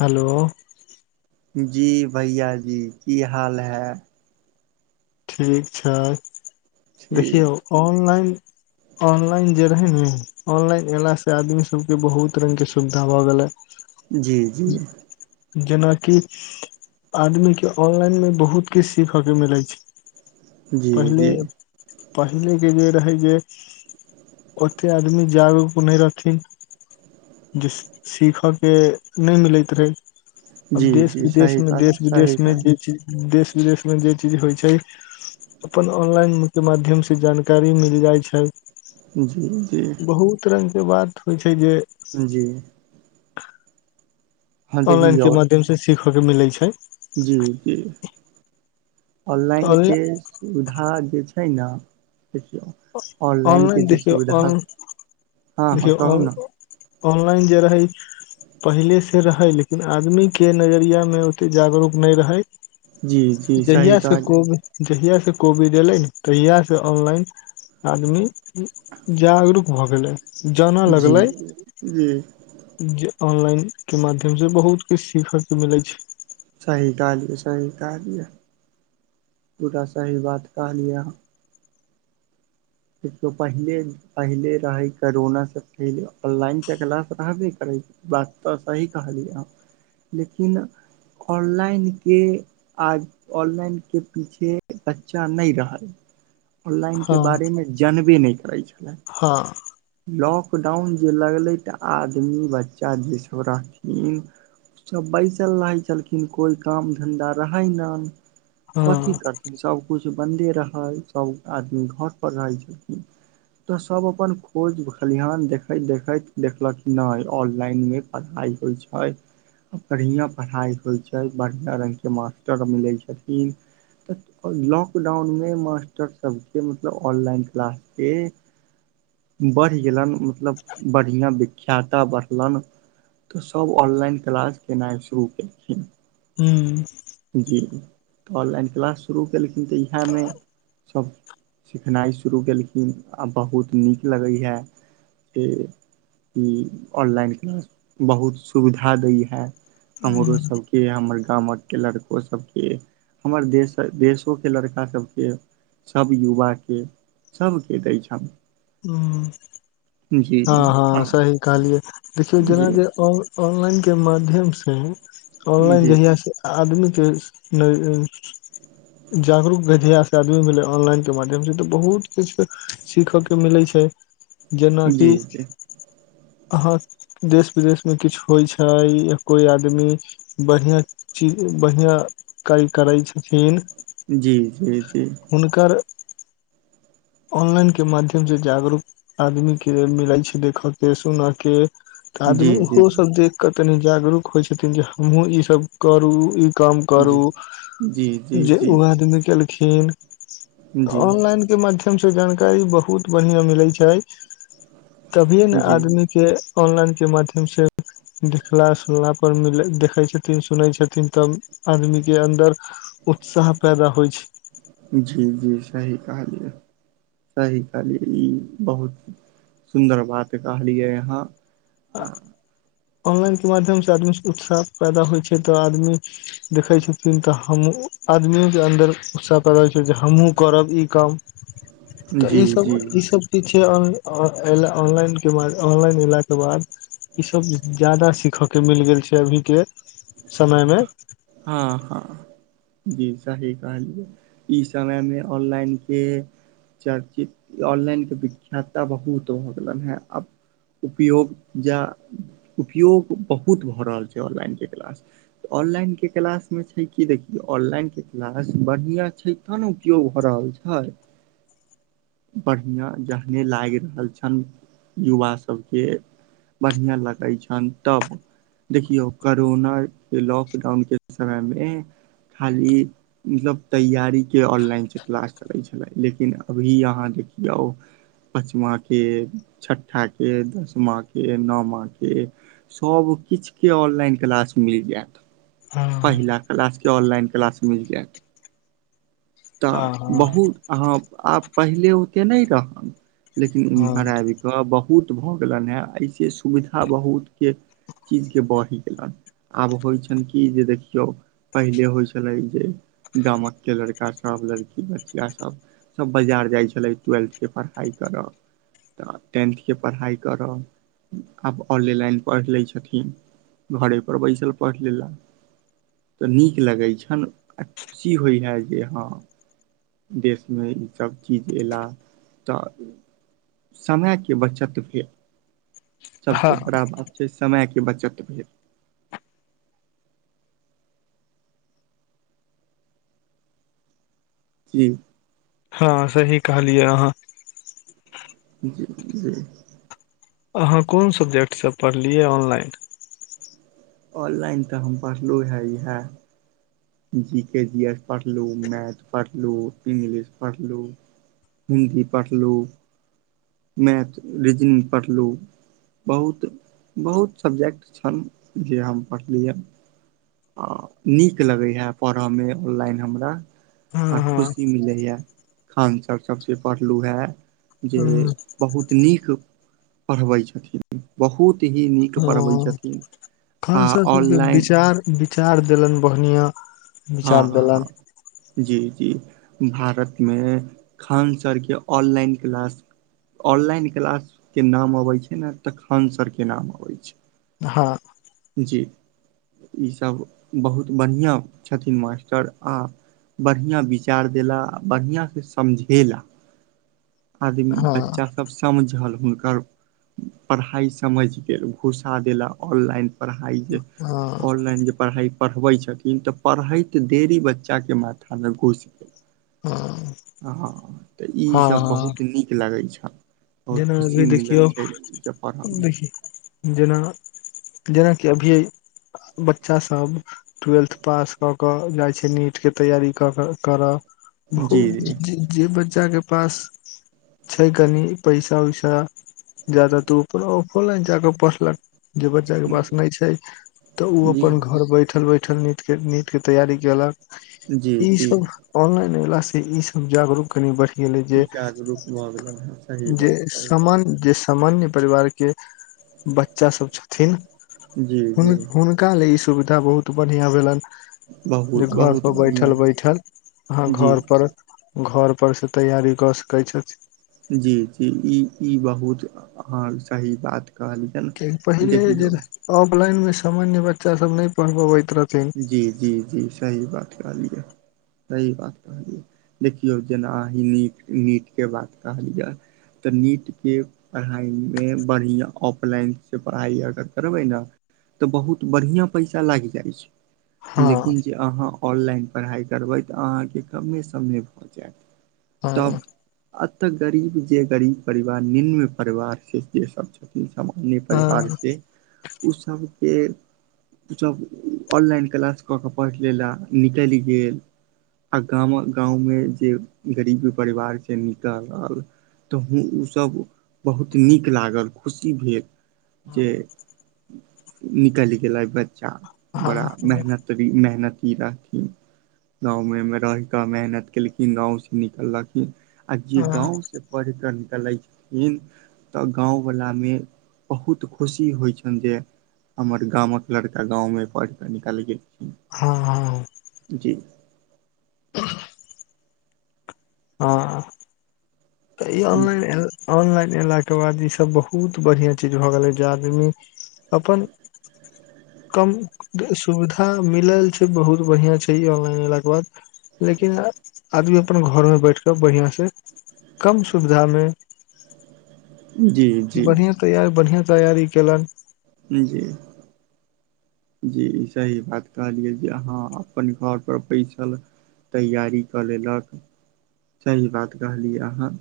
हलो। जी भैया जी की हाल हय? ठीक छै, ठीक देखियौ ऑनलाइन ऑनलाइन जे रहै नै ऑनलाइन ऐला से आदमी सबके बहुत रंग के सुविधा भऽ गेलै। जी-जी। जेनाकि आदमी के ऑनलाइन मे बहुत किछ सीखा के मिलय छै। जी जी पहिले-पहिले के जे रहय जे ओतय आदमी जागरुक नै रहथिन।। जे सीखा के नै मिलैत रहै जी अब जी देश-विदेश सही मे कहलियै सही देश-विदेश मे जे कहलियै चीज देश-विदेश में जे चीज होय छै अपन ऑनलाइन के माध्यम से जानकारी मिल जाय छै। जी-जी। तुरंते बात होय छै जे जी। हँ ऑनलाइन के माध्यम से सीखा के मिलय छै। जी-जी ऑनलाइन तऽ के स दुधा जे छै न, देखियौ ऑनलाइनके अ-ऑनलाइन जे देखियौ, सुविधा हँ ऑन हँ देखियौ कहू ऑन ने ऑनलाइन जे रहै पहिले सँ रहै लेकिन आदमी के नजरिया में ओतेक जागरूक नैय रहै। जी जी सही जहिया स कहलियै कोबी जहियास से कोबीड ऐलै न तहिया स ऑनलाइन आदमी जागरूक भऽ गेलै। जानऽ जी लगलै। जी जे ऑनलाइनके माध्यम सँ बहुत किछ सीखऽके मिलै छै। सही कहलियै सही कहलिये, पूरा सही बात कहलियै अहाँ। देखियौ पहिले पहिले रहैय करोना से पहिले ऑनलाइन त क्लास रहबे करै। बात तऽ सही कहलियै हं, लेकिन ऑनलाइन के आज ऑनलाइन के पीछे बच्चा नैय रहल। ऑनलाइनके हँ, बारेमे जानबे नहि करै छलै हँ। लॉकडाउन जे लगलै तऽ आदमी बच्चा जे सब रहथिन सब बैसल रहै छलखिन, कोइ काम धन्धा रहै न, हँ कथी कर सबकुछु बन्दे रहल, सब आदमी घर पर रहै छलखिन। तऽ सब अपन कोज खलिहान देखैत-देखैत देखलक नैय ऑनलाइन में परहाइ होइ छाइ। बढ़िया परहाइ होइ छै, बड़हियां रंग के मास्टर मिलै छथिन। तऽ लॉकडाउन में मास्टर सबके मतलब ऑनलाइन क्लास के बड़्हि गेलन मतलब बड़्हिआं बिक ख्याता बड़्हलैन तऽ सब ऑनलाइन क्लास केनाइ शुरू केलखिन। हम्म। जी, तऽ ऑनलाइन किलास शुरू केलखिन तऽ इहै मे सब सिखनाइ शुरू केलखिन, आ बहुत नीक लगै हैऽ। ए-ई ऑनलाइन किलास बहुत सुविधा दै हैऽ। हमरो सब के हमर गामक के लड़को सबके हमर देशर-देशो के लड़का सबके सब युवाके सबके दै छन। हुम्म। जी हँ-हँ हँ सही कहलियै, देखियौ जी जेना जे ऑन-ऑनलाइन के माध्यम सँ ऑनलाइन जी जहिया सँ आदमी के नैय जागरूक भे जहिया स आदमी मिलै ऑनलाइन के माध्यम सँ, तऽ बहुत किछु सीखय के मिलै छै। जेना जी कि जी अहाँ देश विदेश में किछु होइ छै, या कोइ आदमी बड़्हिआं चीज बड़्हियां कारी करै छथिन। जी-जी-जी। हुनकर ऑनलाइन के माध्यम स जागरूक आदमी के मिलै छै, देखऽ क, सुन क, तऽ आदमी जी ओहो जी सब देख क तनी जागरूक होइ छथिन, जे हमहुँ ई सब करू, ई कम करू, जी जी जी जी जे ओ आदमी के खीन, ऑनलाइन के माध्यम स जानकारी बहुत बन्हियां मिलै छै। तभिए न जी जी आदमी के ऑनलाइन के माध्यम से देखला सुनला पर मिल-देखै छथिन, सुनै छथिन, तब आदमी के अन्दर उत्साह पैदा होइ छै। जी जी सही कहलियै। सही कहलियै, ई बहुत सुन्दर बात कहलियै अहां। ऑनलाइनके माध्यमसँ आदमीसं उत्साह पैदा होइ छै तऽ आदमी देखै छथिन तऽ हम आदमियोके अन्दर उत्साह पैदा होइ छै जे हमहूँ करब ई काम। तऽ जी ईसभ, जी ई सब ठीक छै, आन ऑनलाइन ऑनलाइन एलाक के बाद ईसब जादा सीखऽके मिल गेल छै अभीके समयमे हँ हँ। जी सही कहलियै, ई समय मे ऑनलाइन के चर्चित ऑनलाइनके विख्याता बहुत भऽ गेलनि हेँ आब उपयोग जा उपयोग बहुत भऽ रहल छै ऑनलाइनके क्लास। ऑनलाइन के क्लास मे छै कि देखियौ ऑनलाइन के क्लास बढ़िया छै तखन ने उपयोग भ रहल छै। बढ़िया जहने लागि रहल छनि युवा सभके बढ़ियां लगै छनि तब देखियौ करोना के लॉकडाउन के समय मे खाली मतलब तैयारी के ऑनलाइन से क्लास चले छले लेकिन अभी यह हां देखियौ पाँचमाके, छठाके, दसमाके, नओमाके सब किछुके ऑनलाइन क्लास मिल जायत। हँ पहिला क्लास के ऑनलाइन क्लास मिल जायत तऽ हँ हँ बहुत अहाँ आब पहिले ओतेक नहि रहनि लेकिन हँ एमहर आबि कऽ बहुत भऽ गेलनि हेँ एहिसँ सुविधा बहुतके चीज के बही गेलनि। आब होइ छन की जे देखियो पहिले होइ छले जे गामक के लड़का सब सब लड़की बचिया सब, सब बाजार जाइ छले ट्वेल्थ के पढ़ाई करऽ तऽ टेंथके पढ़ाइ करऽ, आब ऑनेलाइन पढ़ि लैत छथिन। घड़े पर बैसल पढ़ि लेला। तऽ नीक लगै छनि आ खुशी होइ हे जे हँ देशमे ईसभ चीज अयला तऽ समयके बचत भेल, सबसँ हँ बड़ा बात छै समयके बचत भेल। जी। हँ सही कहलियै अहाँ। जी जी। अहाँ कोन सब्जेक्टसँ पढ़लियै ऑनलाइन? ऑनलाइन तऽ हम पढ़लु हेँ इएह। जी के, जी एस पढ़लु, मैथ पढ़लु, इंग्लिश पढ़लु हिन्दी पढ़लु मैथ, रिजनिंग पढ़लु। बहुत, बहुत सब्जेक्ट छल जे हम पढ़लियै ये। आ नीक लगैए पढ़ऽमे ऑनलाइन हमरा आ हँ हँ खुशी मिलैए, खान सर सबसँ पढ़लू रहैं। जे हँ बहुत नीक पढ़बै छथिन, बहुत ही नीक पढ़बै हां, छथिन खान आ सर सबके ऑनलाइन विचार विचार देलनि बनहिया हँ विचार हँ देलेन। हँ जी जी भारतमे खान सरके ऑनलाइन क्लास- - ऑनलाइन क्लास के नाम अबै छै ने तऽ खानसरके नाम अबै छै। हँ। जी ईसब बहुत बढ़ियाँ छथिन मास्टर आ- - बढ़ियाँ विचार देला आ बढ़ियाँसँ समझेला। आदमी हँ बच्चा सब समझल हुनकर- - पढ़ाइ समेझ के घूसा देला ऑनलाइन- - पढ़ाई जे हँ हँ ऑनलाइन जे पढ़ाई - - पढ़बै छथिन तऽ पढ़ैत देरी बच्चाके मेथा मे घुसि गेल। हँ अहँ तऽ ईसभ हँ बहुत नीक लगै छल। बहुत जेना अभी खुशी मिलै देखियौ छै जे पढ़ऽमे- - देखियौ जेना जेनाके अभीये बच्चासब- - टुवेल्थ पास कऽ कऽ जाइ छै नीटके तैयारी कऽ क करअ। जी बहुज जे बच्चा के पास छै कनि- - पैसा -वैसा जादा त उपर ऑफो लाइन जा क पढ़लक। जे बच्चा के पास नहि छै तऽ ओ जी अपन घर बैठ- - बैठल -बैठल नीट के नीट के तैयारी केलक जी जी ईसब- - ऑनलाइन अयला से ई सब जागरूक कनि बढ़ी- - जागरूक भऽ गेलैए। जे समान् जे समान्य परिवार के बच्चा सब छथिन। जी हुं जी हुनका ई सुविधा बहुत बढ़ियाँ भेलेन। जे बहुत बहुत घरपर बढ़िआँ बैठल- भेल बैठल अहाँ जी घर जी पर घर पर से तैयारी कऽ सकै छैथ। जी -जी, ई -ई बहुत अहाँ सही बात कहलिय। के पहिले जे ऑफलाइन मे सामान्य बच्चा सब न पढ़ बबैत रहथिन। जी जी जी सही बात कहलीया। सही बात कहलिय देखियौ जेना अहि नीट- नीट के बात कहलियै। तऽ नीटके- - पढ़ाइमे बढ़ियाँ ऑफलाइनसँ पढ़ाइ अगर करबै न- - तऽ बहुत बढ़ियाँ पैसा लागि जाइ छैई। हँ लेकिन जे अहाँ ऑनलाइन पढ़ाइ करबै तऽ अहाँके कमे समे भऽ जायत। हँ तब एतऽ गरीब जे गरीब परिवार निम्न परिवार छै सेसब छैई। जे छब अपने परिवार हँ छै उसब के उसब ऑनलाइन क्लास कऽ केऽ पढ़ लेला निकलि गेल। आ गाम गाँव मे जे गरीब परिवार छै निकल। तऽ हूँ ओसभ बहुत नीक लागल खुशी भेल जे निकल गेलै बच्चा बड़ा हँ मेहनत भी मेहनती रहथिन गाँव मे रहि का मेहनत केलखिन गाँव से निकललखिन आ जे हँ गाँव स जे पढिके निकलखिन तऽ गाँंव वाला मे बहुत खुशी होइ छनि जे हमर गामक लड़का गाँवमे पढिके निकेल गेलखिन - - - हँ हँ जी अहँ तऽ ई ऑनलाइन ऑनलाइन एयलाके बाद ईसब बहुत बढ़िआँ चीज भऽ गेलै जे आदमी अपन कम सुविधा मिलल छै बहुत बढ़िआँ छै यौ लगभग। लेकिन आदमी अपन घरमे बैठकेऽ बढ़िआँसँ कम सुविधा मे जी जी बढ़िआं तैयार बढ़िआँ तैयारी केलक जी जी ई सही बात कहलियै जे आहाँ अपन घरपर बैसल तैयारी कऽ लेलक सही बात कहलियै आहाँ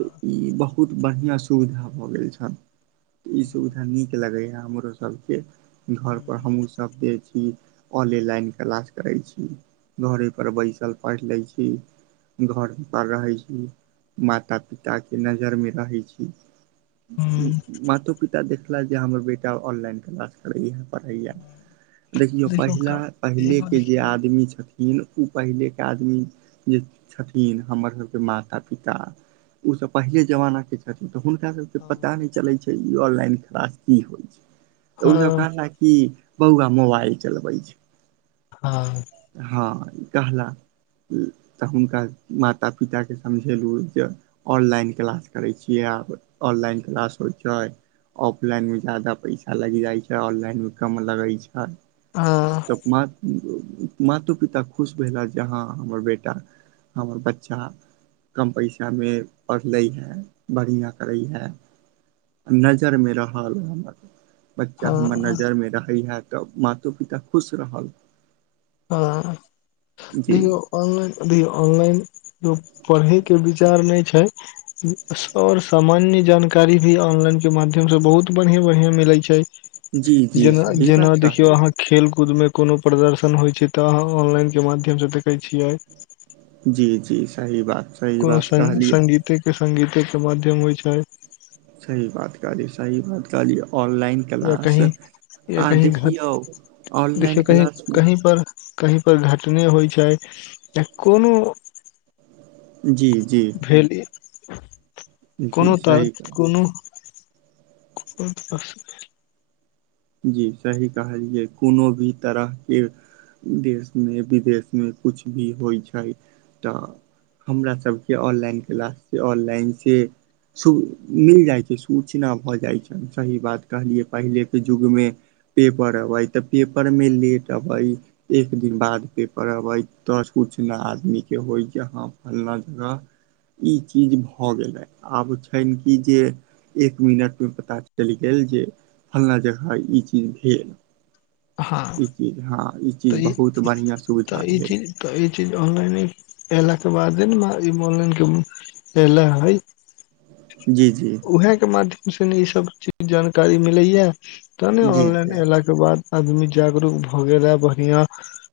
तऽ ई बहुत बढ़िआँ सुविधा भऽ गेल छल। ई सुविधा नीक लगेै हे हमरो सबके घर पर हमुहुँ सब देए छी ऑनेलाइन क्लास करै छी। घरे पर बैसल पैड़ लै छी। घर पर रहे छी माता पिता के नजर मे रहेै छी। हूं मातो पिता देखला जे हमर बेटा ऑनलाइन क्लास करैया। पढिया देखियौ पहिला का एगो पहिलेके जे देखियौ आदमी छथिन। इन उ पहिलेके आदमी जे छथिन हमर सबके माता पिता। उ सब पहिले जमाना के- तऽ हुनका सबके पता हँ नहि चलै छै ई ऑनलाइन क्लास की होय छै तऽ ओ सब हँ कहलक- कि बौआ मोबाइल चलबै छै। हँ। हँ कहला- तऽ हुनका माता पिता के समझेलू जे- ऑनलाइन क्लास करै छियै आब ऑनलाइन क्लास होय छैय। ऑफलाइनमे ज्यादा पैसा लैग जाय छै ऑनलाइनमे कम लगै छै। ह- तऽ मा मातो पिता खुश भेलाह जे हँ हमर बेटा। हमर बच्चा। कम पैसा मे पढ़लै हे बढ़िआँ करै हेए। नजर मे रहल हमरा। बच्चा हमर हँ नजर मे रहै है तऽ मातो पिता खुश रहल। हँ जी तयो ऑनलाइन अभी ऑनलाइन जो पढ़ैके विचार नै छै। सर सामान्य जानकारी भी ऑनलाइन के माध्यम से बहुत बढ़िआं बढ़िआं मिलै छै। जी जी जेना सही जेना बात देखियौ कहलियै आहाँक खेल कूद में कोनो प्रदर्शन होय छै तऽ आहाँ ऑनलाइन के माध्यम से देखेै छियै। जी, जी सही बात। सही कोनो बात सं कहलियै संगीते के संगीते के माध्यम होय छै। सही बात कहलियै सही बात कहलियै ऑनलाइन। या क्लास कहीं या आ कहीं घर देखियौ ऑनलाइन देखियौ कहीं क्लासमे कहीं पर- कही पर घटने होय छै तऽ कोनो। जी, जी। फेल इ जी कोनो तर सही कोनो- [unintelligible] जी सही कहलियै, कोनो भी तरह के देश में विदेश में कुछ भी होइ छै तऽ हमरा सब के ऑनलाइन क्लास स ऑनलाइन से सु मिल जाइ छय छै, सूचना भऽ जाइ छय, सही बात कहलियै पहिले युग मे, पेपर अबे, तऽ पेपर मे लेट अबय एक दिन बाद पेपर अबै, तऽ सुचना आदमी के होय, जे हँ फल्लाँ जगह ई चीज भ गेलै, आब छैन की जे एक मिनट मे पता चैल गेल, जे फलां जगह ई चीज भेल। हँ, ई चीज हँ चीज तऽ ई बहुत बढ़िआँ सुविधा तऽ ई भेल चीज तऽ ई चीज ऑनलाइने अयेला के बादे न, ई ऑनलाइनके ऐलय जी -जी वैह के माध्यम से ने इ सब चीज जानकारी मिलये तें न जी ऑनलाइन सर एला के बाद आदमी जागरूक भ गेले बढ़िया